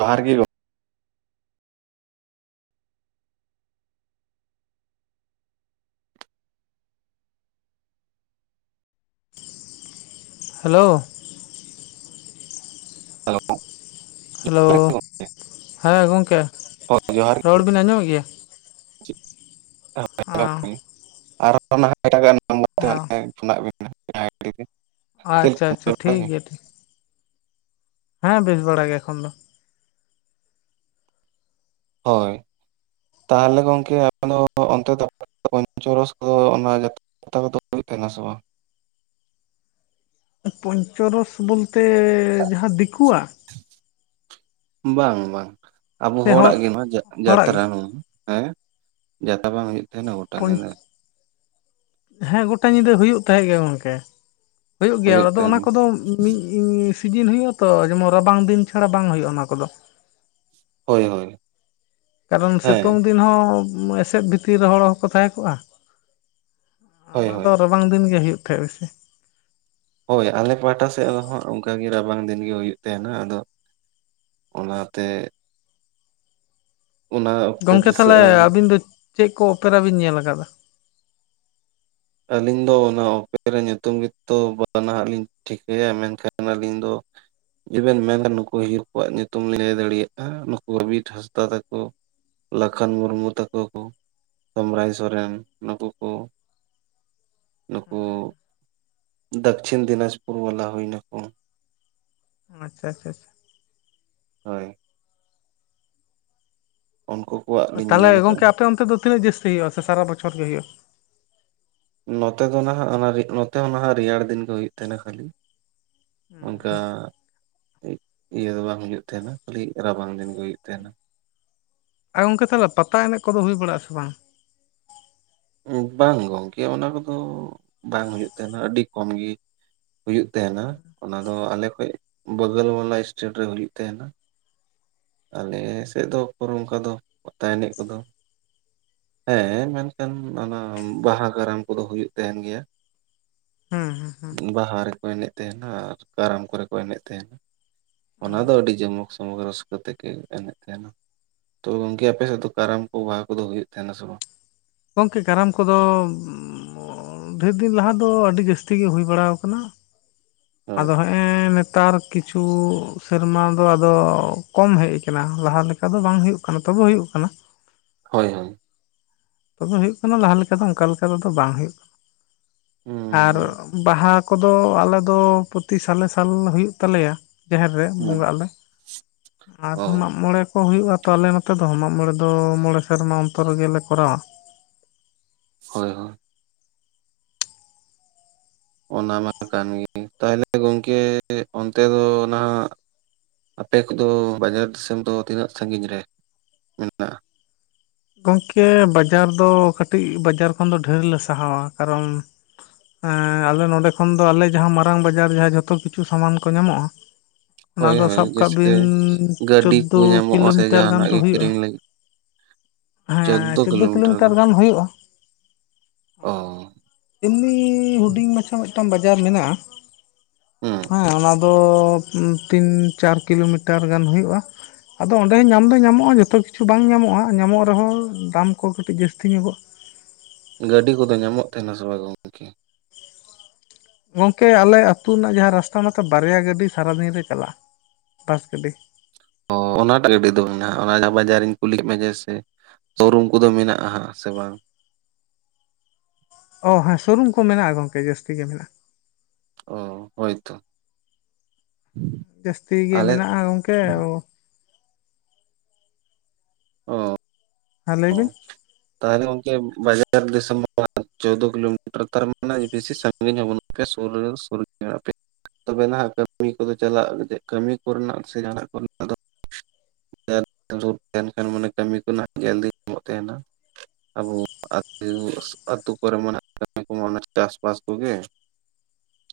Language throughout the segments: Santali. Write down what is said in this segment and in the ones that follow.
ᱡᱚᱦᱟᱨ ᱜᱤ, ᱦᱮᱞᱳ, ᱦᱮᱞᱳ ᱡᱚᱦᱟᱨ ᱦᱮᱞᱳ ᱜᱮ ᱜᱚᱢᱠᱮ ᱦᱮᱸ ᱜᱚᱝᱠᱮ ᱦᱳᱭ ᱡᱚᱦᱟᱨ ᱨᱚᱲ ᱵᱤᱱ ᱟᱸᱡᱚᱢᱮᱫ ᱜᱮᱭᱟ, [unintelligible] ᱚ ᱟᱨᱦᱚᱸ ᱱᱟᱦᱟᱜ ᱮᱴᱟᱜᱟᱜ ᱱᱟᱢᱵᱟᱨ ᱛᱮ ᱦᱮᱱᱟᱜ ᱵᱮᱱᱟ, ᱟᱪᱪᱷᱟ ᱟᱪᱷᱟ ᱵᱟᱲᱟ ᱴᱷᱤᱠ ᱜᱮ? ᱜᱮᱭᱟ ᱴᱷᱤᱠ ᱦᱮᱸ ᱵᱮᱥ ᱵᱟᱲᱟ ᱜᱮ ᱮᱠᱷᱚᱱ ᱫᱚ, ᱦᱳᱭ ᱛᱟᱦᱚᱞᱮ ᱜᱚᱝᱠᱮ ᱟᱫᱚ ᱚᱱᱛᱮ ᱯᱚᱧ ᱨᱚᱨᱚᱥ ᱚᱱᱟ ᱡᱚᱛ ᱯᱟᱛᱟ ᱠᱚᱫᱚ ᱦᱩᱭᱩᱜ ᱛᱟᱦᱮᱱᱟ ᱥᱮ ᱵᱟᱝ᱾ ᱯᱚᱧᱪᱚᱨᱚᱥ ᱵᱚᱞᱛᱮ ᱡᱟᱦᱟᱸ ᱫᱤᱠᱩᱣᱟᱜ, ᱾ ᱵᱟᱝ ᱵᱟᱝ ᱟᱵᱚ ᱥᱮ ᱦᱚᱲ ᱦᱚᱲᱟᱜ ᱜᱮ ᱦᱟᱸᱜ ᱱᱚᱣᱟ ᱡᱟ ᱦᱚᱲᱟᱜ ᱡᱟᱛᱨᱟ ᱜᱮ ᱱᱚᱣᱟ ᱦᱮᱸ ᱡᱟᱛᱟ ᱵᱟᱝ ᱦᱩᱭᱩᱜ ᱛᱟᱦᱮᱸᱱᱟ᱾ ᱞᱚᱧ ᱦᱮᱸ ᱜᱚᱴᱟ ᱧᱤᱫᱟᱹ ᱦᱩᱭᱩᱜ ᱛᱟᱦᱮᱸᱜ ᱜᱮᱭᱟ ᱜᱚᱝᱠᱮ, ᱦᱩᱭᱩᱜ ᱜᱮᱭᱟ ᱟᱫᱚ ᱚᱱᱟ ᱠᱚᱫᱚ ᱢᱤᱫ ᱥᱤᱡᱤᱱ ᱦᱩᱭᱩᱜᱼᱟ ᱛᱚ ᱡᱮᱢᱚᱱ ᱨᱟᱵᱟᱝ ᱫᱤᱱ ᱪᱷᱟᱲᱟ ᱵᱟᱝ ᱦᱩᱭᱩᱜᱼᱟ ᱚᱱᱟ ᱠᱚᱫᱚ ᱦᱳᱭ ᱦᱳᱭ ᱠᱟᱨᱚᱱ ᱦᱮᱸ ᱥᱤᱛᱩᱝ ᱫᱤᱱ ᱦᱚᱸ ᱮᱥᱮᱫ ᱵᱷᱤᱛᱤᱨ ᱨᱮ ᱦᱚᱲ ᱦᱚᱸᱠᱚ ᱛᱟᱦᱮᱸ ᱠᱚᱜᱼᱟ, ᱦᱳᱭ ᱚᱱᱟ ᱦᱳᱭ ᱫᱚ ᱨᱟᱵᱟᱝ ᱫᱤᱱ ᱜᱮ ᱦᱩᱭᱩᱜ ᱛᱟᱦᱮᱸᱜ ᱵᱮᱥᱤ᱾ ᱦᱳᱭ, ᱟᱞᱮ ᱯᱟᱦᱴᱟ ᱥᱮᱫ ᱫᱚ ᱦᱟᱸᱜ ᱚᱱᱠᱟᱜᱮ ᱨᱟᱵᱟᱝ ᱫᱤᱱ ᱜᱮ ᱦᱩᱭᱩᱜ ᱛᱮᱦᱮᱱᱟ ᱟᱫᱚ ᱚᱱᱟᱛᱮ ᱚᱱᱟ ᱚᱠᱛᱮ ᱜᱚᱝᱠᱮ ᱛᱟᱦᱚᱞᱮ, ᱫᱤᱥᱟᱹᱜᱼᱟ ᱵᱚᱞᱮ ᱟᱵᱤᱱ ᱫᱚ ᱪᱮᱫ ᱠᱚ ᱚᱯᱮᱨᱟ ᱵᱤᱱ ᱧᱮᱞ ᱟᱠᱟᱫᱟ? ᱟᱹᱞᱤᱧ ᱫᱚ ᱚᱱᱟ ᱚᱯᱮᱨᱮ ᱧᱩᱛᱩᱢ ᱜᱮᱛᱚ ᱵᱟᱱᱟᱦᱟᱜ ᱞᱤᱧ ᱴᱷᱤᱠᱟᱹᱭᱟ ᱢᱮᱱᱠᱷᱟᱱ ᱟᱹᱞᱤᱧ ᱫᱚ ᱡᱩᱫᱤ ᱵᱤᱱ ᱢᱮᱱᱟ ᱱᱩᱠᱩ ᱤᱭᱟᱹ ᱠᱚᱣᱟᱜ ᱧᱩᱛᱩᱢ ᱞᱟᱹᱭ ᱫᱟᱲᱮᱭᱟᱜᱼᱟ ᱱᱩᱠᱩ ᱟᱵᱤᱨ ᱦᱟᱸᱥᱫᱟ ᱛᱟᱠᱚ, ᱞᱟᱠᱷᱟᱱ ᱢᱩᱨᱢᱩ ᱛᱟᱠᱚ ᱠᱚ ᱥᱚᱢᱨᱟᱭ ᱥᱚᱨᱮᱱ ᱱᱩᱠᱩ ᱠᱚ᱾ ᱱᱩᱠᱩ, ᱫᱟᱠᱪᱦᱷᱤᱱ ᱫᱤᱱᱟᱡᱽᱯᱩᱨ ᱵᱟᱞᱟ ᱦᱩᱭᱱᱟᱠᱚ᱾ ᱟᱪᱷᱟ ᱟᱪᱷᱟ᱾ ᱦᱳᱭ᱾ ᱩᱱᱠᱩ᱾ ᱠᱚᱣᱟᱜ ᱞᱤᱧ ᱛᱟᱦᱚᱞᱮ, ᱧᱮᱞ ᱜᱚᱝᱠ ᱟᱠᱟᱫᱼᱟ ᱟᱯᱮ ᱚᱱᱛᱮ ᱫᱚ ᱛᱤᱱᱟᱹᱜ ᱡᱟᱹᱥᱛᱤ ᱦᱩᱭᱩᱜᱼᱟ, ᱥᱮ ᱥᱟᱨᱟ ᱵᱚᱪᱷᱚᱨ ᱜᱮ ᱦᱩᱭᱩᱜᱼᱟ? ᱱᱚᱛᱮ ᱫᱚ ᱱᱟᱦᱟᱜ ᱚᱱᱟ ᱚᱲᱟ ᱱᱚᱛᱮ ᱦᱚᱸ ᱱᱟᱦᱟᱜ ᱨᱮᱭᱟᱲ ᱫᱤᱱ ᱜᱮ ᱦᱩᱭᱩᱜ ᱛᱟᱦᱮᱱᱟ ᱠᱷᱟᱹᱞᱤ᱾ ᱚᱱᱠᱟ᱾ ᱤᱭᱟᱹ ᱫᱚ ᱵᱟᱝ ᱦᱩᱭᱩᱜ ᱛᱟᱦᱮᱸᱱᱟ ᱠᱷᱟᱹᱞᱤ ᱨᱟᱵᱟᱝ ᱫᱤᱱ ᱜᱮ ᱦᱩᱭᱩᱜ ᱛᱟᱦᱮᱸᱱᱟ᱾ ᱟᱨ ᱜᱚᱝᱠᱮ ᱛᱟᱦᱚᱞᱮ ᱯᱟᱛᱟ ᱮᱱᱮᱡ ᱠᱚᱫᱚ ᱦᱩᱭ ᱵᱟᱲᱟᱜᱼᱟ ᱥᱮ ᱵᱟᱝ? ᱵᱟᱝ ᱜᱚᱝᱠᱮ ᱚᱱᱟ ᱠᱚᱫᱚ ᱵᱟᱝ ᱦᱩᱭᱩᱜ ᱛᱟᱦᱮᱸᱱᱟ ᱟᱹᱰᱤ ᱠᱚᱢ ᱜᱤ᱾ ᱦᱩᱭᱩᱜ ᱛᱟᱦᱮᱸᱱᱟ ᱚᱱᱟ ᱫᱚ ᱟᱞᱮ ᱠᱷᱚᱡ ᱵᱟᱹᱜᱚᱞ ᱵᱟᱞᱟ ᱥᱴᱮᱴ ᱨᱮ ᱦᱩᱭᱩᱜ ᱛᱟᱦᱮᱸᱱᱟ᱾ ᱟᱞᱮ ᱥᱮᱫ ᱫᱚ ᱩᱠᱩᱨ ᱚᱱᱠᱟ ᱫᱚ ᱯᱟᱛᱟ ᱮᱱᱮᱡ ᱠᱚᱫᱚ ᱦᱮᱸ, ᱢᱮᱱᱠᱷᱟᱱ ᱚᱱᱟ ᱵᱟᱦᱟ ᱠᱟᱨᱟᱢ ᱠᱚᱫᱚ ᱦᱩᱭᱩᱜ ᱛᱟᱦᱮᱱ ᱜᱮᱭᱟ᱾ ᱦᱮᱸ, ᱦᱮᱸ ᱦᱮᱸ᱾ ᱵᱟᱦᱟ ᱨᱮᱠᱚ ᱮᱱᱮᱡ ᱛᱟᱦᱮᱱᱟ ᱟᱨ ᱠᱟᱨᱟᱢ ᱠᱚᱨᱮ ᱠᱚ ᱮᱱᱮᱡ ᱛᱟᱦᱮᱱᱟ᱾ ᱚᱱᱟ ᱫᱚ ᱟᱹᱰᱤ ᱡᱚᱢᱚᱠ ᱥᱚᱢᱚᱠ ᱨᱟᱹᱥ ᱠᱚᱛᱮᱠ ᱮᱱᱮᱫ ᱛᱟᱦᱮᱱᱟ, ᱛᱚ ᱜᱚᱢᱠᱮ ᱟᱯᱮ ᱥᱮᱫ ᱫᱚ ᱠᱟᱨᱟᱢ ᱠᱚ ᱵᱟᱦᱟ ᱠᱚᱫᱚ ᱦᱩᱭᱩᱜ ᱛᱟᱦᱮᱱᱟ ᱥᱮ ᱵᱟᱝ? ᱜᱚᱢᱠᱮ, ᱠᱟᱨᱟᱢ ᱠᱚᱫᱚ ᱰᱷᱮᱨ ᱫᱤᱱ ᱞᱟᱦᱟ ᱫᱚ ᱟᱹᱰᱤ ᱡᱟᱹᱥᱛᱤ ᱜᱮ ᱦᱩᱭ ᱵᱟᱲᱟ ᱣᱟᱠᱟᱱᱟ᱾ ᱦᱮᱸ ᱟᱫᱚ ᱦᱮᱜ ᱮᱸᱻ ᱱᱮᱛᱟᱨ ᱠᱤᱪᱷᱩ ᱥᱮᱨᱢᱟ ᱫᱚ ᱟᱫᱚ ᱠᱚᱢ ᱦᱮᱡ ᱟᱠᱟᱱᱟ ᱞᱟᱦᱟ ᱞᱮᱠᱟ ᱫᱚ ᱵᱟᱝ ᱦᱩᱭᱩᱜ ᱠᱟᱱᱟ, ᱛᱚᱵᱮ ᱦᱩᱭᱩᱜ ᱠᱟᱱᱟ᱾ ᱦᱳᱭ, ᱦᱳᱭ᱾ ᱛᱚᱵᱮ ᱦᱩᱭᱩᱜ ᱠᱟᱱᱟ ᱞᱟᱦᱟ ᱞᱮᱠᱟ ᱫᱚ ᱚᱱᱠᱟ ᱞᱮᱠᱟ ᱫᱚ ᱟᱫᱚ ᱵᱟᱝ ᱦᱩᱭᱩᱜ ᱠᱟᱱᱟ, ᱟᱨ ᱦᱩᱸ ᱵᱟᱦᱟ ᱠᱚᱫᱚ ᱟᱞᱮ ᱫᱚ ᱯᱨᱚᱛᱤ ᱥᱟᱞᱮ ᱥᱟᱞ ᱦᱩᱭᱩᱜ ᱛᱟᱞᱮᱭᱟ᱾ ᱡᱟᱦᱮᱨ ᱨᱮ, ᱦᱩᱸ ᱵᱚᱸᱜᱟ ᱟᱞᱮ ᱚ ᱟᱨᱦᱚᱸ ᱢᱟᱜ ᱢᱚᱬᱮ ᱠᱚ ᱦᱩᱭᱩᱜᱼᱟ ᱛᱚ ᱟᱞᱮ ᱱᱚᱛᱮ ᱫᱚ ᱢᱟᱜ ᱢᱚᱬᱮ ᱫᱚ ᱢᱚᱬᱮ ᱥᱮᱨᱢᱟ ᱚᱱᱛᱚᱨ ᱨᱮᱜᱮ ᱞᱮ ᱠᱚᱨᱟᱣᱟ᱾ ᱦᱳᱭ, ᱦᱳᱭ᱾ ᱚᱱᱟ ᱢᱟᱛᱚ ᱠᱟᱱ ᱜᱤᱭᱟᱹ, ᱛᱟᱦᱚᱞᱮ ᱜᱚᱝᱠᱮ ᱚᱱᱛᱮ ᱫᱚ ᱱᱟᱦᱟᱜ ᱟᱯᱮ ᱠᱚᱫᱚ, ᱵᱟᱡᱟᱨ ᱫᱤᱥᱚᱢ ᱫᱚ ᱛᱤᱱᱟᱹᱜ ᱥᱟᱺᱜᱤᱧ ᱨᱮ ᱢᱮᱱᱟᱜᱼᱟ? ᱜᱚᱢᱠᱮ, ᱵᱟᱡᱟᱨ ᱫᱚ ᱠᱟᱹᱴᱤᱡ ᱵᱟᱡᱟᱨ ᱠᱷᱚᱱ ᱫᱚ ᱰᱷᱮᱨᱞᱮ ᱥᱟᱦᱟᱣᱟ᱾ ᱠᱟᱨᱚᱱ ᱮᱸᱟᱞᱮ ᱱᱚᱸᱰᱮ ᱠᱷᱚᱱ ᱫᱚ ᱟᱞᱮ ᱡᱟᱦᱟᱸ ᱢᱟᱨᱟᱝ ᱵᱟᱡᱟᱨ ᱡᱟᱦᱟᱸ ᱡᱚᱛᱚ ᱠᱤᱪᱷᱩ ᱥᱟᱢᱟᱱ ᱠᱚ ᱧᱟᱢᱚᱜᱼᱟ ᱚᱱᱟ ᱫᱚ ᱦᱳᱭ-ᱦᱳᱭ ᱥᱟᱵ ᱠᱟᱜ ᱡᱮᱥᱛᱮ ᱵᱤᱱ ᱜᱟᱹᱰᱤ ᱠᱚ ᱪᱳᱫᱫᱳ ᱧᱟᱢᱚᱜᱼᱟ, ᱥᱮ ᱠᱤᱞᱳᱢᱤᱴᱟᱨ ᱜᱟᱱ ᱡᱟᱦᱟᱱᱟᱜ ᱜᱮ ᱠᱤᱨᱤᱧ ᱞᱟᱹᱜᱤᱫ᱾ ᱦᱮᱸᱻ ᱪᱳᱫᱳ ᱠᱤᱞᱳᱢᱤᱴᱟᱨ ᱜᱟᱱ ᱦᱩᱭᱩᱜᱼᱟ᱾ ᱚ ᱾ ᱮᱢᱱᱤᱻ ᱦᱩᱰᱤᱧ ᱢᱟᱪᱷᱟ ᱢᱤᱫᱴᱟᱝ ᱵᱟᱡᱟᱨ ᱢᱮᱱᱟᱜᱼᱟ᱾ ᱦᱩᱸ ᱦᱮᱸ ᱚᱱᱟ ᱛᱚ ᱛᱤᱱ ᱪᱟᱨ ᱠᱤᱞᱳᱢᱤᱴᱟᱨ ᱜᱟᱱ ᱦᱩᱭᱩᱜᱼᱟ᱾ ᱟᱫᱚ ᱚᱱᱰᱮᱦᱚᱸ ᱧᱟᱢᱫᱚ ᱧᱟᱢᱚᱜ-ᱟ ᱡᱚᱛᱚ ᱠᱤᱪᱷᱩ ᱵᱟᱝ ᱧᱟᱢᱚᱜᱼᱟ, ᱧᱟᱢᱚᱜ ᱨᱮᱦᱚᱸ ᱫᱟᱢ ᱠᱚ ᱠᱟᱹᱴᱤᱡ ᱡᱟᱹᱥᱛᱤ ᱧᱚᱜᱚᱜᱼᱟ᱾ ᱜᱟᱹᱰᱤ ᱠᱚᱫᱚ ᱧᱟᱢᱚᱜ ᱛᱟᱦᱮᱱᱟ ᱥᱮ ᱵᱟᱝᱜ ᱜᱚᱝᱠᱮ? ᱜᱚᱝᱠᱮ ᱟᱞᱮ ᱟᱹᱛᱩ ᱨᱮᱱᱟᱜ ᱡᱟᱦᱟᱸ ᱨᱟᱥᱛᱟ ᱢᱟᱛᱚ ᱵᱟᱨᱭᱟ ᱜᱟᱹᱰᱤ ᱥᱟᱨᱟᱫᱤᱱ ᱨᱮ ᱪᱟᱞᱟᱜᱼᱟ᱾ ᱵᱟᱥ ᱜᱟᱹᱰᱤ᱾ ᱚ ᱚᱱᱟᱴᱟᱜ ᱜᱟᱹᱰᱤ ᱫᱚ ᱢᱮᱱᱟᱜᱼᱟ ᱚᱱᱟ ᱵᱟᱡᱟᱨᱤᱧ ᱠᱩᱞᱤᱭᱮᱫ ᱢᱮᱭᱟ ᱡᱮᱭᱥᱮ, ᱥᱳᱨᱩᱢ ᱠᱚᱫᱚ ᱢᱮᱱᱟᱜᱼᱟ ᱦᱟᱸᱜ ᱥᱮ ᱵᱟᱝ? ᱚ ᱦᱮᱸ ᱥᱳᱨᱩᱢ ᱠᱚ ᱢᱮᱱᱟᱜᱼᱟ ᱜᱚᱝᱠᱮ ᱡᱟᱹᱥᱛᱤ ᱜᱮ ᱢᱮᱱᱟᱜᱼᱟ᱾ ᱚ, ᱦᱳᱭᱛᱚ᱾ ᱡᱟᱹᱥᱛᱤ ᱜᱮ ᱟᱞᱮ ᱢᱮᱱᱟᱜᱼᱟ ᱜᱚᱝᱠᱮ᱾ᱚ ᱚ ᱾ ᱦᱮᱸ ᱞᱟᱹᱭᱵᱤᱱ? ᱛᱟᱦᱚᱞᱮ ᱜᱚᱝᱠᱮ ᱵᱟᱡᱟᱨ ᱫᱤᱥᱚᱢ ᱪᱚᱳᱫᱚ ᱠᱤᱞᱳᱢᱤᱴᱟᱨ ᱛᱟᱨ ᱢᱟᱱᱮ ᱵᱮᱥᱤ ᱥᱟᱺᱜᱤᱧ ᱨᱮ ᱵᱟᱱᱩᱜ ᱞᱮᱭᱟ, ᱥᱩᱨ ᱨᱮᱜᱮ ᱥᱩᱨ ᱨᱮ ᱢᱮᱱᱟᱜ ᱯᱮᱭᱟ ᱾ ᱛᱚᱵᱮ ᱱᱟᱦᱟᱜ ᱠᱟᱹᱢᱤ ᱠᱚᱫᱚ ᱪᱟᱞᱟᱜ ᱠᱟᱹᱢᱤ ᱠᱚᱨᱮᱱᱟᱜ ᱥᱮ ᱡᱟᱦᱱᱟᱜ ᱠᱚᱨᱮᱱᱟᱜ ᱫᱚᱼᱼ [inaudible] ᱢᱟᱱᱮ ᱠᱟᱹᱢᱤ ᱠᱚᱨᱮᱱᱟᱜ [inaudible] ᱜᱮᱞ ᱫᱤᱱ ᱧᱟᱢᱚᱜ ᱛᱟᱦᱮᱱᱟ ᱟᱵᱚᱛ ᱟᱹᱛᱩ ᱠᱚᱨᱮ ᱢᱟᱱᱟᱦ ᱠᱟᱹᱢᱤ ᱠᱚᱢᱟ ᱚᱱᱟ ᱪᱟᱥᱵᱟᱥ ᱠᱚᱜᱮ᱾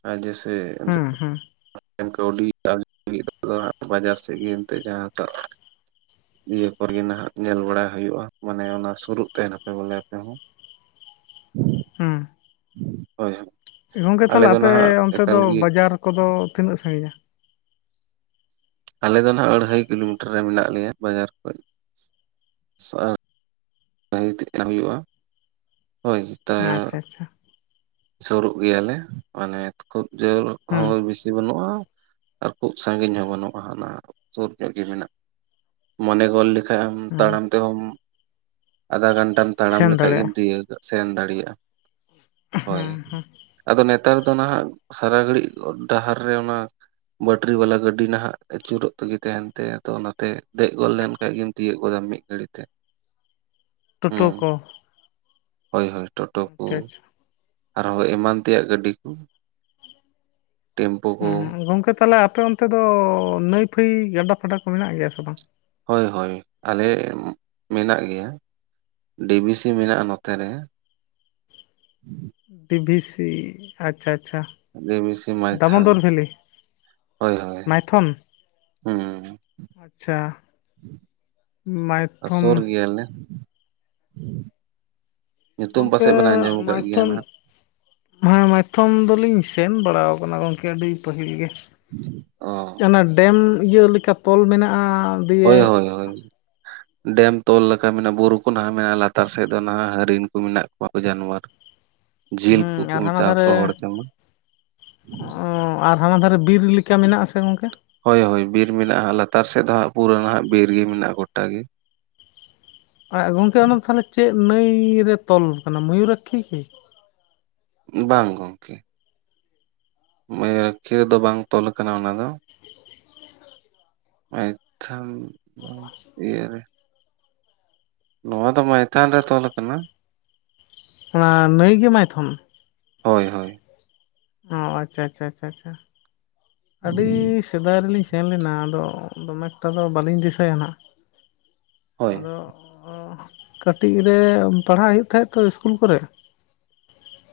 ᱟᱨ ᱡᱮᱥᱮᱼᱼ ᱦᱩᱸ ᱦᱩᱸ ᱠᱟᱹᱣᱰᱤ [inaudible] ᱵᱟᱡᱟᱨ ᱥᱮᱫ ᱜᱮ ᱮᱱᱛᱮ ᱡᱟᱦᱟᱸᱴᱟᱼᱼ ᱤᱭᱟᱹ ᱠᱚᱨᱮᱜᱮ ᱱᱟᱦᱟᱜ ᱧᱮᱞ ᱵᱟᱲᱟᱭ ᱦᱩᱭᱩᱜᱼᱟ ᱢᱟᱱᱮ ᱚᱱᱟ ᱥᱩᱨᱩᱜ ᱛᱟᱦᱮᱱᱟᱯᱮ ᱵᱚᱞᱮ ᱟᱯᱮ ᱦᱚᱸ᱾ ᱦᱩᱸ᱾ ᱦᱳᱭ, ᱦᱳᱭ᱾ ᱜᱚᱝᱠᱮ ᱟᱞᱮ ᱛᱟᱦᱚᱞᱮ ᱫᱚ ᱟᱯᱮ, ᱱᱟᱦᱟᱜ ᱚᱱᱛᱮ ᱮᱠᱟᱞ ᱫᱚ ᱜᱮ ᱵᱟᱡᱟᱨ ᱠᱚᱫᱚ ᱛᱤᱱᱟᱹᱜ ᱥᱟᱺᱜᱤᱧᱟ? ᱟᱞᱮ ᱫᱚ ᱱᱟᱦᱟᱜ ᱟᱹᱲᱦᱟᱹᱭ ᱠᱤᱞᱳᱢᱤᱴᱟᱨ ᱨᱮ ᱢᱮᱱᱟᱜ ᱞᱮᱭᱟ ᱵᱟᱡᱟᱨ ᱠᱷᱚᱱ᱾ [inaudible] ᱛᱮᱫ ᱦᱩᱭᱩᱜᱼᱟ, ᱦᱳᱭ ᱾ ᱟᱪᱷᱟ, ᱟᱪᱷᱟ᱾ ᱥᱩᱨᱩᱜ ᱜᱮᱭᱟᱞᱮ, ᱢᱟᱱᱮ ᱠᱷᱩᱵ ᱡᱳᱨ ᱦᱩᱸ᱾ ᱵᱤᱥᱤ ᱵᱟᱹᱱᱩᱜᱼᱟ, ᱟᱨ ᱠᱷᱩᱵ ᱥᱟᱺᱜᱤᱧ ᱦᱚᱸ ᱵᱟᱹᱱᱩᱜᱼᱟ ᱦᱟᱱᱟ ᱥᱩᱨ ᱥᱮ ᱜᱮ ᱢᱮᱱᱟᱜᱼᱟ ᱾ ᱢᱚᱱᱮ ᱦᱚᱞ [unintelligible] ᱮᱠᱷᱟᱜ ᱟᱢ ᱦᱩᱸ ᱛᱟᱲᱟᱢ ᱛᱮᱦᱚᱢ ᱟᱫᱷᱟ ᱜᱷᱟᱱᱴᱟᱢ ᱛᱟᱲᱟᱢ ᱥᱮᱱ ᱞᱮᱠᱷᱟᱡ ᱜᱮᱢ ᱫᱟᱲᱮᱭᱟᱜᱼᱟ ᱛᱤᱭᱟᱹᱜᱟᱜ ᱥᱮᱱ ᱫᱟᱲᱮᱭᱟᱜᱼᱟ᱾ [inaudible] ᱦᱳᱭ ᱦᱩᱸ ᱟᱫᱚ ᱱᱮᱛᱟᱨ ᱫᱚ ᱱᱟᱦᱟᱜ ᱥᱟᱨᱟ ᱜᱷᱟᱹᱲᱤᱡ ᱰᱟᱦᱟᱨ ᱨᱮ ᱚᱱᱟ᱾ ᱵᱟᱹᱴᱨᱤ ᱵᱟᱞᱟ ᱜᱟᱹᱰᱤ ᱱᱟᱦᱟᱜ ᱟᱹᱪᱩᱨᱚᱜ ᱛᱮᱜᱮ ᱛᱟᱦᱮᱸᱱ ᱛᱟᱭᱟ ᱛᱚ ᱚᱱᱟᱛᱮ ᱫᱮᱜ ᱜᱚᱫ ᱞᱮᱱᱠᱷᱟᱱ ᱜᱮᱢ ᱛᱤᱭᱟᱜ ᱜᱚᱫᱟ ᱢᱤᱫ [inaudible] ᱜᱷᱟᱹᱲᱤᱜ ᱛᱮ ᱴᱳᱴᱳ ᱦᱩᱸ ᱠᱚ ᱦᱳᱭ ᱦᱳᱭ ᱴᱳᱴᱳ ᱠᱚ ᱟᱪᱪᱷᱟ ᱟᱪᱪᱷᱟ ᱟᱨᱦᱚᱸ ᱮᱢᱟᱱ ᱛᱮᱭᱟᱜ ᱜᱟᱹᱰᱤ ᱠᱚ ᱾ ᱩᱸ ᱜᱚᱝᱠᱮ ᱛᱟᱦᱞᱮ ᱟᱯᱮ ᱚᱱᱛᱮ ᱫᱚ ᱱᱟᱹᱭ ᱯᱷᱟᱹᱭ ᱜᱟᱰᱟ ᱯᱷᱟᱰᱟ ᱠᱚ ᱢᱮᱱᱟᱜ ᱜᱮᱭᱟ ᱥᱮ ᱵᱟᱝ? ᱦᱳᱭ ᱦᱳᱭ ᱟᱞᱮᱻ ᱢᱮᱱᱟᱜ ᱜᱮᱭᱟ᱾ ᱰᱤᱵᱤᱥᱤ ᱢᱮᱱᱟᱜᱼᱟ ᱱᱚᱛᱮ ᱨᱮ ᱾ ᱵᱤᱵᱤᱥᱤ ᱟᱪᱪᱷᱟ ᱟᱪᱪᱷᱟ ᱾ ᱰᱤᱵᱤᱥᱤ ᱢᱟᱭᱛᱷᱟᱱ ᱦᱳᱭ ᱦᱳᱭ ᱱᱟᱭᱛᱷᱚᱱ ᱦᱩᱸ ᱟᱪᱪᱷᱟ ᱟᱨ ᱢᱟᱭᱛᱷᱚᱱ ᱥᱩᱨ ᱜᱮᱭᱟᱞᱮ ᱧᱩᱛᱩᱢ ᱜᱚᱝᱠᱮ ᱯᱟᱥᱮᱜ ᱵᱮᱱ ᱟᱸᱡᱚᱢ ᱟᱠᱟᱜ ᱜᱮᱭᱟ ᱢᱟᱭᱛᱷᱚᱱ ᱱᱷᱟᱜ ᱾ [unintelligible] ᱦᱮᱸ ᱢᱟᱭᱛᱷᱚᱢ ᱫᱚᱞᱤᱧ ᱥᱮᱱ ᱵᱟᱲᱟᱣ ᱟᱠᱟᱱᱟ ᱜᱚᱝᱠᱮ ᱟᱹᱰᱤ ᱯᱟᱹᱦᱤᱞ ᱜᱮ ᱾ ᱚ [unintelligible] ᱱᱟ ᱰᱮᱢ ᱤᱭᱟᱹ ᱞᱮᱠᱟ ᱛᱚᱞ ᱢᱮᱱᱟᱜᱼᱟ ᱾ ᱦᱳᱭ ᱦᱳᱭ ᱦᱳᱭ ᱰᱮᱢ ᱛᱚᱞ ᱞᱮᱠᱟ ᱢᱮᱱᱟᱜᱼᱟ ᱵᱩᱨᱩ ᱠᱚ ᱱᱟᱦᱟᱜ ᱢᱮᱱᱟᱜᱼᱟ ᱞᱟᱛᱟᱨ ᱥᱮᱜ ᱫᱚ ᱱᱟᱦᱟᱜ ᱦᱟᱹᱨᱤᱱ ᱠᱚ ᱢᱮᱱᱟᱜ ᱠᱚᱣᱟ ᱠᱚ ᱡᱟᱱᱣᱟᱨ ᱾ ᱡᱤᱞ ᱦᱮᱸ ᱠᱚᱠᱚ ᱟᱨ ᱦᱟᱱᱟ ᱢᱮᱛᱟᱣᱟ ᱫᱷᱟᱨᱮ ᱠᱚᱣᱟ ᱦᱚᱲ ᱛᱮᱢᱟ ᱾ ᱟᱨ ᱦᱟᱱᱟ ᱫᱷᱟᱨᱮ ᱵᱤᱨ ᱞᱤᱠᱟ ᱢᱮᱱᱟᱜ ᱟᱥᱮ ᱜᱚᱝᱠᱮ? ᱦᱳᱭ ᱦᱳᱭ ᱵᱤᱨ ᱢᱮᱱᱟᱜᱼᱟ ᱞᱟᱛᱟᱨ ᱥᱮᱫ ᱫᱚ ᱦᱟᱸᱜ ᱯᱩᱨᱟᱹ ᱱᱷᱟᱜ ᱵᱤᱨ ᱜᱮ ᱢᱮᱱᱟᱜᱼᱟ ᱜᱚᱴᱟ ᱜᱮ᱾ [unintelligible] ᱜᱚᱝᱠᱮ ᱚᱱᱟ ᱛᱟᱦᱞᱮ ᱪᱮᱜ ᱱᱟᱹᱭ ᱨᱮ ᱛᱚᱞ ᱟᱠᱟᱱᱟ ᱢᱚᱭᱩᱨᱟᱠᱠᱷᱤ ᱠᱤ ᱵᱟᱝ ᱜᱚᱝᱠᱮ ᱢᱚᱭᱩᱨᱟᱠᱠᱷᱤ ᱨᱮ ᱫᱚ ᱵᱟᱝ ᱛᱚᱞ ᱟᱠᱟᱱᱟ ᱚᱱᱟ ᱫᱚ᱾ ᱢᱮᱭᱛᱷᱚᱱ ᱤᱭᱟ ᱨᱮ, ᱱᱚᱣᱟ ᱫᱚ ᱢᱟᱭᱛᱷᱟᱱ ᱨᱮ ᱛᱚᱞ ᱟᱠᱟᱱᱟ᱾ ᱚᱱᱟ ᱱᱟᱹᱭ ᱜᱮ ᱢᱟᱭᱛᱷᱚᱱ? ᱦᱳᱭ ᱦᱳᱭ ᱚ ᱟᱪᱪᱷᱟ ᱟᱪᱷᱟ ᱟᱪᱷᱟ ᱟᱪᱷᱟ ᱟᱹᱰᱤ ᱥᱮᱫᱟᱭ ᱨᱮᱞᱤᱧ ᱥᱮᱱ ᱞᱮᱱᱟ ᱟᱫᱚ ᱫᱚᱢᱮ ᱮᱠᱴᱟ ᱫᱚ ᱵᱟᱹᱞᱤᱧ ᱫᱤᱥᱟᱭᱟ ᱱᱟᱦᱟᱸᱜ ᱦᱳᱭ ᱟᱫᱚ ᱠᱟᱹᱴᱤᱜ ᱨᱮ ᱯᱟᱲᱦᱟᱜ ᱦᱩᱭᱩᱜ ᱛᱟᱦᱮᱸᱜ ᱛᱚ ᱤᱥᱠᱩᱞ ᱠᱚᱨᱮ,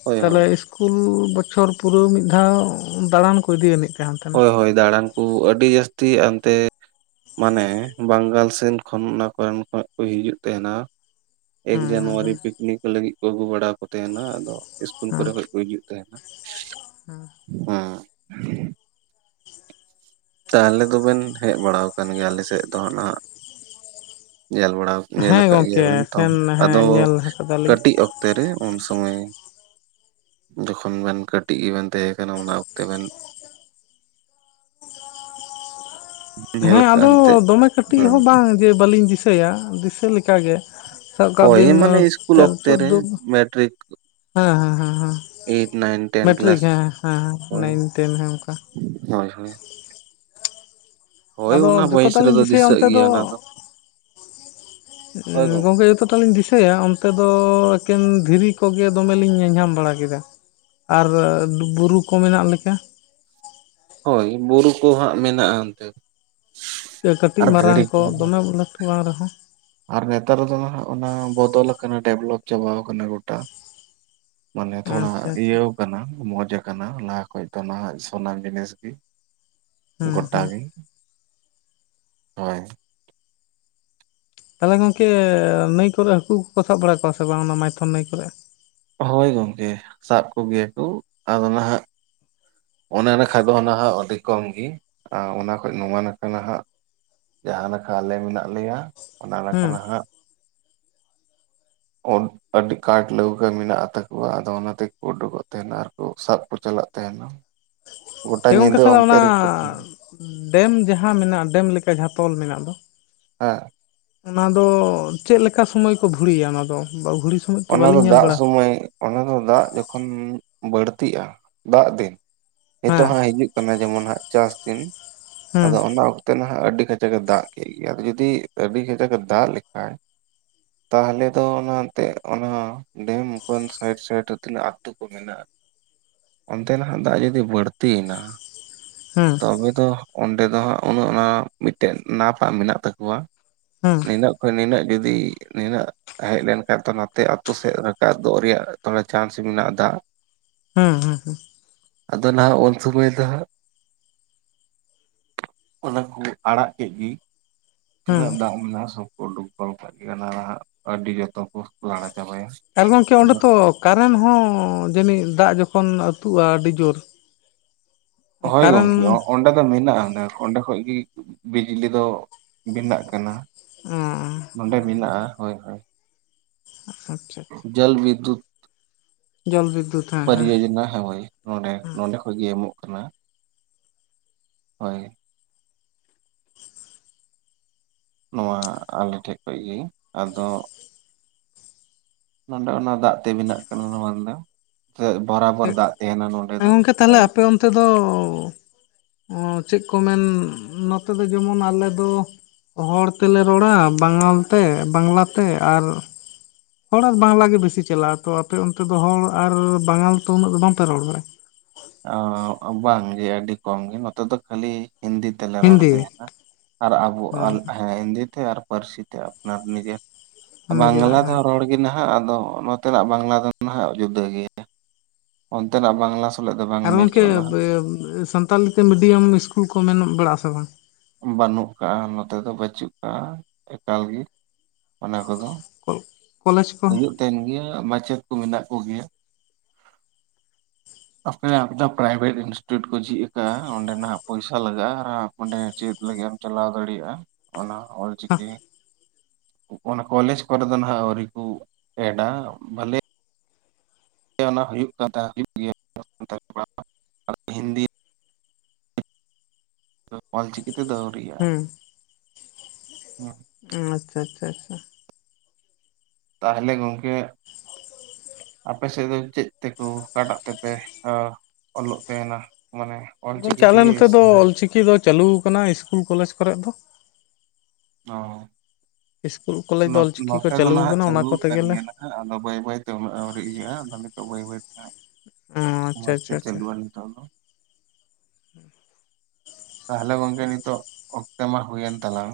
ᱦᱳᱭ ᱦᱳᱭ ᱛᱟᱞᱮ ᱤᱥᱠᱩᱞ ᱵᱚᱪᱷᱚᱨ ᱯᱩᱨᱟᱹᱣ ᱢᱤᱫ ᱫᱷᱟᱣ ᱫᱟᱬᱟᱱ ᱠᱚ ᱤᱫᱤᱭᱟᱱᱤᱡ ᱾ ᱦᱳᱭ [unintelligible] ᱦᱳᱭ ᱫᱟᱬᱟᱱ ᱠᱩ ᱟᱹᱰᱤ ᱡᱟᱹᱥᱛᱤ ᱟᱱᱛᱮ ᱢᱟᱱᱮ ᱵᱟᱝᱜᱟᱞ ᱥᱮᱱ ᱠᱷᱚᱱ ᱚᱱᱟ ᱠᱚᱨᱮᱱ ᱠᱷᱚᱱ ᱠᱚ ᱦᱤᱡᱩᱜ ᱛᱟᱦᱮᱸᱱᱟ᱾ ᱮᱠ ᱦᱮᱸ ᱡᱟᱱᱩᱣᱟᱨᱤ ᱦᱮᱸ ᱯᱤᱠᱱᱤᱠ ᱞᱟᱹᱜᱤᱫ ᱠᱚ ᱟᱹᱜᱩ ᱵᱟᱲᱟ ᱠᱚ ᱛᱟᱦᱮᱸᱱᱟ ᱟᱫᱚ? ᱤᱥᱠᱩᱞ ᱦᱮᱸ ᱠᱚᱨᱮ ᱠᱷᱚᱡ ᱠᱚ ᱦᱤᱡᱩᱜ ᱛᱟᱦᱮᱱᱟ [unintelligible] ᱛᱟᱦᱞᱮ ᱫᱚ ᱵᱮᱱ ᱦᱮᱡ ᱵᱟᱲᱟᱣᱟᱠᱟᱱ ᱜᱮᱭᱟ ᱟᱞᱮ ᱥᱮᱜ ᱫᱚ ᱱᱷᱟᱜ ᱧᱮᱞ ᱵᱟᱲᱟᱣ, ᱦᱮᱸ ᱧᱮᱞ ᱦᱮᱸ ᱟᱠᱟᱫ ᱜᱚᱝᱠᱮ ᱜᱮᱭᱟᱵᱮᱱ ᱛᱚ, ᱥᱮᱱ ᱦᱮᱸ ᱟᱫᱚ ᱧᱮᱞ ᱟᱠᱟᱫᱟᱞᱤᱧ ᱠᱟᱹᱴᱤᱡ ᱚᱠᱛᱚ ᱨᱮ ᱩᱱ ᱥᱚᱢᱚᱭ ᱡᱚᱠᱷᱚᱱ ᱵᱮᱱ ᱠᱟᱹᱴᱤᱡ ᱜᱮᱵᱮᱱ ᱛᱟᱦᱮᱸ ᱠᱟᱱᱟ ᱚᱱᱟ ᱚᱠᱛᱮ ᱵᱮᱱ [unintelligible] ᱾ ᱧᱮᱞ ᱦᱮᱸ ᱟᱠᱟᱫᱼᱟ ᱟᱫᱚ ᱮᱱᱛᱮᱫ ᱫᱚᱢᱮ ᱠᱟᱹᱴᱤᱜ ᱦᱮᱸ ᱦᱚᱸ ᱵᱟᱝ ᱡᱮ ᱵᱟᱹᱞᱤᱧ ᱫᱤᱥᱟᱹᱭᱟ ᱫᱤᱥᱟᱹ ᱞᱮᱠᱟᱜᱮ ᱾ ᱥᱟᱵ ᱠᱟᱜ ᱦᱳᱭ ᱵᱤᱱ ᱢᱟᱱᱮ ᱤᱥᱠᱩᱞ ᱛᱮ [unintelligible] ᱚᱠᱛᱮ ᱨᱮ ᱪᱚᱫᱫᱳ᱾ ᱢᱮᱴᱨᱤᱠ ᱦᱮᱸ ᱦᱮᱸ ᱦᱮᱸ ᱦᱮᱸ eight nine ten matric class ᱦᱮᱸ ᱦᱮᱸ ᱦᱮᱸ ᱦᱮᱸ ᱦᱳᱭ ᱱᱟᱭᱤᱱ ᱴᱮᱱ ᱦᱮᱸ ᱚᱱᱠᱟ ᱾ ᱦᱳᱭ ᱦᱳᱭ ᱦᱳᱭ ᱟᱫᱚ ᱚᱱᱟ ᱵᱚᱭᱮᱥ ᱡᱚᱛᱚᱴᱟ ᱞᱤᱧ ᱨᱮᱫᱚ ᱫᱤᱥᱟᱹᱭᱟ ᱫᱤᱥᱟᱹᱜ ᱚᱱᱛᱮ ᱜᱮᱭᱟ ᱫᱚ ᱚᱱᱟ ᱦᱳᱭ ᱜᱚᱝ ᱜᱚᱝᱠᱮ ᱡᱚᱛᱚ, [unintelligible] ᱞᱤᱧ ᱫᱤᱥᱟᱹᱭᱟ ᱚᱱᱛᱮ ᱫᱚ ᱮᱠᱮᱱ ᱫᱷᱤᱨᱤ ᱠᱚᱜᱮ ᱫᱚᱢᱮᱞᱤᱧ ᱧᱮᱞᱧᱟᱢ ᱵᱟᱲᱟ ᱠᱮᱫᱟ ᱾ ᱟᱨ ᱵᱩᱨᱩ ᱠᱚ ᱢᱮᱱᱟᱜ ᱞᱮᱠᱟ ᱾ ᱦᱳᱭ ᱵᱩᱨᱩ ᱠᱚ ᱦᱟᱸᱜ ᱢᱮᱱᱟᱜᱼᱟ, ᱚᱱᱛᱮ ᱥᱮ ᱠᱟᱹᱴᱤᱡ ᱟᱨ ᱫᱷᱤᱨᱤ ᱢᱟᱨᱟᱝ ᱠᱚ ᱠᱚᱦᱚᱸ ᱫᱚᱢᱮ ᱢᱮᱱᱟᱜᱼᱟ ᱞᱟᱹᱴᱩ ᱵᱟᱝ ᱨᱮᱦᱚᱸ ᱟᱨ ᱱᱮᱛᱟᱨ ᱫᱚ ᱚᱱᱟ ᱵᱚᱫᱚᱞ ᱟᱠᱟᱱᱟ ᱰᱮᱵᱷᱞᱚᱯ ᱪᱟᱵᱟ ᱟᱠᱟᱱᱟ ᱜᱚᱴᱟ ᱾ ᱢᱟᱱᱮ ᱛᱷᱚᱲᱟ ᱟᱪᱪᱷᱟ ᱟᱪᱪᱷᱟ ᱤᱭᱟᱹᱣ ᱟᱠᱟᱱᱟ ᱢᱚᱸᱡᱽ ᱟᱠᱟᱱᱟ ᱞᱟᱦᱟ ᱠᱷᱚᱡ ᱫᱚ ᱱᱟᱦᱟᱜ ᱥᱟᱱᱟᱢ ᱡᱤᱱᱤᱥ ᱜᱤ ᱾ ᱦᱮᱸ ᱜᱚᱴᱟ ᱦᱮᱸ ᱜᱮ, ᱦᱳᱭ ᱛᱟᱦᱚᱞᱮ ᱜᱚᱝᱠᱮ ᱱᱟᱹᱭ ᱠᱚᱨᱮ ᱦᱟᱹᱠᱩ ᱠᱚᱯᱮ ᱥᱟᱵ ᱵᱟᱲᱟ ᱠᱚᱣᱟ ᱥᱮ ᱵᱟᱝ ᱚᱱᱟ ᱢᱟᱭᱛᱷᱚᱱ ᱱᱟᱹᱭ ᱠᱚᱨᱮ, ᱦᱳᱭ ᱜᱚᱝᱠᱮ ᱥᱟᱵ ᱠᱚᱜᱮᱭᱟ ᱠᱚ ᱟᱫᱚ ᱱᱟᱦᱟᱜ, ᱚᱱᱟ ᱱᱟᱠᱷᱟ ᱫᱚ ᱱᱟᱦᱟᱜ ᱟᱹᱰᱤ ᱠᱚᱢ ᱜᱮ ᱚᱱᱟ ᱠᱷᱚᱡ ᱱᱚᱣᱟ ᱱᱟᱠᱷᱟ ᱱᱟᱦᱜ ᱡᱟᱦᱟᱸᱱᱟᱠᱷᱟᱦ ᱟᱞᱮ ᱢᱮᱱᱟᱜ ᱞᱮᱭᱟ ᱚᱱᱟ ᱱᱟᱠᱷᱟᱦ ᱦᱮᱸ ᱱᱟᱦᱟᱜ ᱟᱹᱰᱤ ᱠᱟᱴ ᱞᱟᱹᱣᱠᱟᱹ ᱢᱮᱱᱟᱜᱼᱟ, ᱛᱟᱠᱚᱣᱟ ᱟᱫᱚ ᱚᱱᱟ ᱛᱮᱠᱚ ᱩᱰᱩᱜᱼᱚᱜ ᱛᱟᱦᱮᱫ ᱟᱨᱠᱩ ᱥᱟᱵ ᱠᱚ ᱪᱟᱞᱟᱜ ᱛᱟᱦᱮᱫ, [inaudible] ᱦᱮᱸ ᱜᱚᱝᱠᱮ ᱛᱟᱦᱚᱞᱮ ᱚᱱᱟ ᱛᱤᱸᱜᱩ ᱰᱮᱢ ᱡᱟᱦᱟᱸ ᱢᱮᱱᱟᱜᱼᱟ ᱰᱮᱢ ᱞᱮᱠᱟ ᱡᱟᱦᱟᱸ ᱛᱚᱞ ᱢᱮᱱᱟᱜ ᱫᱚ ᱦᱟᱸ ᱚᱱᱟ ᱫᱚ ᱪᱮᱫ ᱞᱮᱠᱟ ᱥᱚᱢᱟᱹᱭ ᱠᱚ ᱵᱷᱩᱲᱤᱭᱟ ᱚᱱᱟ ᱫᱚ ᱵᱷᱩᱲᱤ ᱥᱚᱢᱚᱭ ᱛᱚ ᱚᱱᱟ ᱫᱚ ᱵᱟᱹᱞᱤᱧ ᱧᱮᱞ ᱫᱟᱜ ᱵᱟᱲᱟ ᱥᱩᱢᱚᱭ ᱚᱱᱟ ᱫᱚ ᱫᱟᱜ ᱡᱚᱠᱷᱚᱱ ᱵᱟᱹᱲᱛᱤᱜᱼᱟ ᱫᱟᱜ ᱫᱤᱱ ᱱᱤᱛᱚᱜ ᱦᱮᱸ ᱦᱟᱜ ᱦᱤᱡᱩᱜ, ᱠᱟᱱᱟ ᱡᱮᱢᱚᱱ ᱦᱟᱜ ᱪᱟᱥ ᱫᱤᱱ ᱦᱮᱸ ᱟᱫᱚ ᱚᱱᱟ ᱱᱟᱦᱟᱜ ᱟᱹᱰᱤ ᱠᱟᱡᱟᱠ ᱮ ᱫᱟᱜ ᱠᱮᱫ ᱜᱮ ᱟᱫᱚ ᱡᱩᱫᱤ ᱟᱹᱰᱤ ᱠᱟᱡᱟᱠ ᱮ ᱫᱟᱜ ᱞᱮᱠᱷᱟᱡ ᱛᱟᱦᱚᱞᱮ ᱫᱚ ᱚᱱᱟ ᱮᱱᱛᱮ ᱚᱱᱟ ᱰᱮᱢ ᱠᱷᱚᱱ ᱥᱟᱭᱤᱰ ᱥᱟᱭᱤᱰ ᱨᱮ ᱛᱤᱱᱟᱹᱜ ᱟᱛᱳ ᱠᱚ ᱢᱮᱱᱟᱜᱼᱟ ᱾ ᱚᱱᱛᱮ ᱱᱟᱦᱟᱜ ᱫᱟᱜ ᱡᱩᱫᱤ ᱵᱟᱹᱲᱛᱤ ᱮᱱᱟ ᱦᱮᱸ ᱛᱚᱵᱮ ᱫᱚ ᱚᱸᱰᱮ ᱫᱚ ᱦᱟᱸᱜ ᱚᱱᱮ ᱚᱱᱟ ᱢᱤᱫᱴᱮᱱ ᱱᱟᱯ ᱟᱜ ᱢᱮᱱᱟᱜ ᱛᱟᱠᱚᱣᱟ ᱦᱮᱸ ᱱᱤᱱᱟᱹᱜ ᱠᱷᱚᱡ ᱱᱤᱱᱟᱹᱜ ᱡᱩᱫᱤ ᱱᱤᱱᱟᱹᱜ ᱦᱮᱡ ᱞᱮᱱᱠᱷᱟᱱ ᱛᱚ ᱱᱚᱛᱮ ᱟᱛᱳ ᱥᱮᱫ ᱨᱟᱠᱟᱵ ᱵᱚᱜ ᱨᱮᱭᱟᱜ ᱪᱟᱱᱥ ᱢᱮᱱᱟᱜᱼᱟ ᱫᱟᱜ ᱦᱩᱸ ᱦᱮᱸ ᱦᱩᱸ ᱟᱫᱚ ᱱᱟᱦᱟᱜ ᱩᱱ ᱥᱢᱟᱹᱭ ᱫᱚ ᱦᱟᱜ ᱚᱱᱟ ᱠᱚ ᱟᱲᱟᱜ ᱠᱮᱫ ᱜᱤ ᱦᱩᱸ ᱛᱤᱱᱟᱹᱜ ᱫᱟᱜ ᱢᱮᱱᱟᱜᱼᱟ ᱥᱚᱵ ᱠᱚ ᱩᱰᱩᱠ ᱠᱟᱜ ᱜᱮᱭᱟ ᱦᱟᱜ ᱟᱹᱰᱤ ᱡᱚᱛᱚ ᱠᱚ ᱞᱟᱲᱟ ᱪᱟᱵᱟᱭᱟ ᱾ ᱟᱨ ᱜᱚᱢᱠᱮ ᱚᱸᱰᱮ ᱛᱚ ᱠᱟᱨᱮᱱ ᱦᱚᱸ ᱡᱟᱹᱱᱤᱡ ᱫᱟᱜ ᱡᱚᱠᱷᱚᱱ ᱟᱹᱛᱩᱜᱼᱟ ᱟᱹᱰᱤ ᱡᱳᱨ ᱾ ᱦᱳᱭ ᱜᱚᱢᱠᱮ ᱚᱸᱰᱮ ᱫᱚ ᱢᱮᱱᱟᱜᱼᱟ ᱚᱸᱰᱮ ᱚᱸᱰᱮ ᱠᱷᱚᱡ ᱜᱮ ᱵᱤᱡᱽᱞᱤ ᱫᱚ ᱵᱮᱱᱟᱣ ᱠᱟᱱᱟ ᱾ ᱚᱸᱻᱻ ᱚᱱᱸᱰᱮ ᱢᱮᱱᱟᱜᱼᱟ ᱦᱳᱭ ᱦᱳᱭ ᱟᱪᱪᱷᱟ ᱟᱪᱪᱷᱟ ᱡᱚᱞ ᱵᱤᱫᱫᱩᱛ ᱡᱚᱞ ᱵᱤᱫᱫᱩᱛ ᱯᱚᱨᱤᱡᱳᱡᱚᱱᱟ ᱦᱮ ᱦᱚᱭ ᱱᱚᱰᱮ, ᱱᱚᱰᱮ ᱠᱷᱚᱱᱮ ᱜᱮ ᱮᱢᱚᱜ ᱠᱟᱱᱟ᱾ ᱦᱳᱭ ᱱᱚᱣᱟ ᱟᱞᱤᱧ ᱴᱷᱮᱡ ᱠᱷᱚᱱ ᱜᱮ ᱟᱫᱚ ᱱᱚᱸᱰᱮ ᱚᱱᱟ ᱫᱟᱜ ᱛᱮ ᱵᱮᱱᱟᱜ ᱠᱟᱱᱟ ᱱᱚᱣᱟ ᱫᱚ ᱵᱚᱨᱟᱵᱚᱨ ᱫᱟᱜ ᱛᱟᱦᱮᱱᱟ ᱱᱚᱰᱮ ᱫᱚ ᱞᱟᱹᱭ ᱱᱚᱛᱮ ᱫᱚ ᱪᱮᱫ ᱠᱚ ᱢᱮᱱ ᱱᱚᱛᱮ ᱫᱚ ᱡᱮᱢᱚᱱ ᱟᱞᱮ ᱫᱚ ᱦᱚᱲ ᱛᱮᱞᱮ ᱨᱚᱲᱟ ᱵᱟᱝᱟᱞ ᱛᱮ ᱵᱟᱝᱞᱟ ᱛᱮ ᱟᱨ ᱦᱚᱲ ᱟᱨ ᱵᱟᱝᱞᱟ ᱜᱮ ᱵᱤᱥᱤ ᱪᱟᱞᱟᱜᱼᱟ ᱛᱚ ᱟᱯᱮ ᱚᱱᱛᱮ ᱫᱚ ᱦᱚᱲ ᱟᱨ ᱵᱟᱝᱟᱞ ᱛᱚ ᱩᱱᱟᱹᱜ ᱫᱚ ᱵᱟᱝᱯᱮ ᱨᱚᱲ ᱵᱟᱲᱟᱭᱟ ᱚᱼ ᱵᱟᱝᱜᱮ ᱟᱹᱰᱤ ᱠᱚᱢ ᱜᱮ ᱱᱚᱛᱮ ᱫᱚ ᱠᱷᱟᱹᱞᱤ ᱦᱤᱱᱫᱤ ᱛᱮᱞᱮ ᱨᱚᱲ ᱦᱤᱱᱫᱤ ᱛᱟᱦᱮᱱᱟ ᱟᱨ ᱟᱵᱚ ᱦᱮᱸ ᱦᱤᱱᱫᱤ ᱛᱮ ᱟᱨ ᱯᱟᱹᱨᱥᱤ ᱛᱮ ᱟᱯᱱᱟᱨ ᱱᱤᱡᱮᱨ ᱱᱤᱡᱮᱨᱟᱜ ᱵᱟᱝᱞᱟ ᱫᱚ ᱦᱮᱸ ᱨᱚᱲ ᱜᱮ ᱱᱟᱦᱟᱜ ᱟᱫᱚ ᱱᱚᱛᱮᱱᱟᱜ ᱵᱟᱝᱞᱟ ᱫᱚ ᱱᱟᱦᱟᱜ ᱡᱩᱫᱟᱹ ᱜᱮᱭᱟ ᱚᱱᱛᱮᱱᱟᱜ ᱵᱟᱝᱞᱟ ᱥᱟᱞᱟᱜ ᱫᱚ ᱵᱟᱝ ᱦᱮᱸ ᱜᱚᱢᱠᱮ ᱢᱮᱪᱚᱜᱼᱟ ᱱᱟᱦᱟᱜ ᱥᱟᱱᱛᱟᱞᱤ ᱛᱮ ᱢᱤᱰᱤᱭᱟᱢ ᱤᱥᱠᱩᱞ ᱠᱚ ᱢᱮᱱᱚᱜ ᱵᱟᱲᱟᱜ ᱟᱥᱮ ᱵᱟᱝ? ᱵᱟᱹᱱᱩᱜ ᱟᱠᱟᱫᱼᱟ ᱱᱚᱛᱮ ᱫᱚ ᱵᱟᱹᱪᱩᱜ ᱟᱠᱟᱫᱼᱟ ᱮᱠᱟᱞ ᱜᱮ ᱚᱱᱟ ᱠᱚᱫᱚ [unintelligible] ᱠᱚᱞᱮᱡᱽ ᱠᱚ ᱦᱩᱭᱩᱜ ᱛᱟᱦᱮᱱ ᱜᱮᱭᱟ ᱢᱟᱪᱮᱫ ᱠᱚ ᱢᱮᱱᱟᱜ ᱠᱚᱜᱮᱭᱟ ᱟ ᱯᱮᱭᱟ ᱫᱚ [unintelligible] ᱯᱨᱟᱭᱵᱷᱮᱴ ᱤᱱᱥᱴᱤᱴᱩᱴ ᱠᱚ ᱡᱷᱤᱡ ᱟᱠᱟᱫᱼᱟ ᱚᱸᱰᱮ ᱱᱟᱜ ᱯᱚᱭᱥᱟ ᱞᱟᱜᱟᱜᱼᱟ ᱟᱨ ᱚᱸᱰᱮ ᱪᱮᱫ ᱞᱟᱹᱜᱤᱫ ᱮᱢ ᱪᱟᱞᱟᱣ ᱫᱟᱲᱮᱭᱟᱜᱼᱟ ᱚᱱᱟ ᱚᱞ ᱪᱤᱠᱤ ᱚᱱᱟ ᱠᱚᱞᱮᱡᱽ ᱠᱚᱨᱮ ᱫᱚ ᱱᱟᱜ ᱟᱹᱣᱨᱤ ᱠᱚ ᱮᱰᱟ ᱵᱚᱞᱮ ᱚᱱᱟ ᱦᱩᱭᱩᱜ ᱠᱟᱱ ᱛᱟᱦᱮᱸ ᱦᱩᱭᱩᱜ [inaudible] ᱜᱮᱭᱟᱛᱚ ᱦᱤᱱᱫᱤ ᱚᱞ ᱪᱤᱠᱤ ᱛᱮᱫᱚ ᱟᱹᱣᱨᱤ ᱭᱟ ᱦᱮᱸ ᱦᱮᱸ [inaudible] ᱟᱪᱪᱷᱟ ᱟᱪᱪᱷᱟ ᱟᱪᱪᱷᱟ ᱾ ᱛᱟᱦᱚᱞᱮ ᱜᱚᱢᱠᱮ ᱟᱯᱮ ᱥᱮᱫ ᱫᱚ ᱪᱮᱫ ᱛᱮᱠᱚ ᱟᱠᱟᱴᱟᱜ ᱛᱮᱯᱮ ᱦᱟ ᱚᱞᱚᱜ ᱛᱟᱦᱮᱱᱟ ᱢᱟᱱᱮ ᱜᱚᱢᱠᱮ ᱟᱞᱮ ᱛᱮᱜᱮ ᱱᱚᱛᱮ ᱫᱚ ᱥᱮ ᱚᱞ ᱪᱤᱠᱤ ᱫᱚ ᱪᱟᱹᱞᱩ ᱟᱠᱟᱱᱟ ᱤᱥᱠᱩᱞ ᱠᱚᱞᱮᱡᱽ ᱠᱚᱨᱮ ᱫᱚ ᱦᱚᱸᱼ ᱤᱥᱠᱩᱞ ᱠᱚᱞᱮᱡᱽ ᱫᱚ ᱚᱞᱪᱤᱠᱤ ᱠᱚ ᱱᱚᱛᱮ ᱫᱚ ᱱᱟᱦᱟᱜ ᱟᱠᱟᱱᱟ ᱚᱱᱟ ᱪᱟᱹᱞᱩ ᱠᱚᱛᱮ ᱟᱠᱟᱱ ᱜᱮᱞᱮ ᱜᱮᱭᱟ ᱱᱟᱦ ᱦᱮᱸ ᱟᱫᱚ ᱵᱟᱹᱭ ᱵᱟᱹᱭᱛᱮ ᱩᱱᱟᱹᱜ ᱟᱹᱣᱨᱤ ᱤᱭᱟᱹᱼᱟ, ᱟᱫᱚ ᱱᱤᱛᱚᱜ ᱵᱟᱹᱭ ᱵᱟᱹᱭ ᱛᱮ ᱚ ᱟᱪᱪᱷᱟ ᱢᱚᱡᱽ ᱛᱮ ᱟᱪᱪᱷᱟ ᱟᱪᱪᱷᱟ ᱪᱟᱹᱞᱩᱼᱟ [inaudible] ᱛᱟᱦᱚᱞᱮ ᱜᱚᱢᱠᱮ ᱱᱤᱛᱚᱜ ᱚᱠᱛᱚ ᱢᱟ ᱦᱩᱭᱮᱱ ᱛᱟᱞᱟᱝ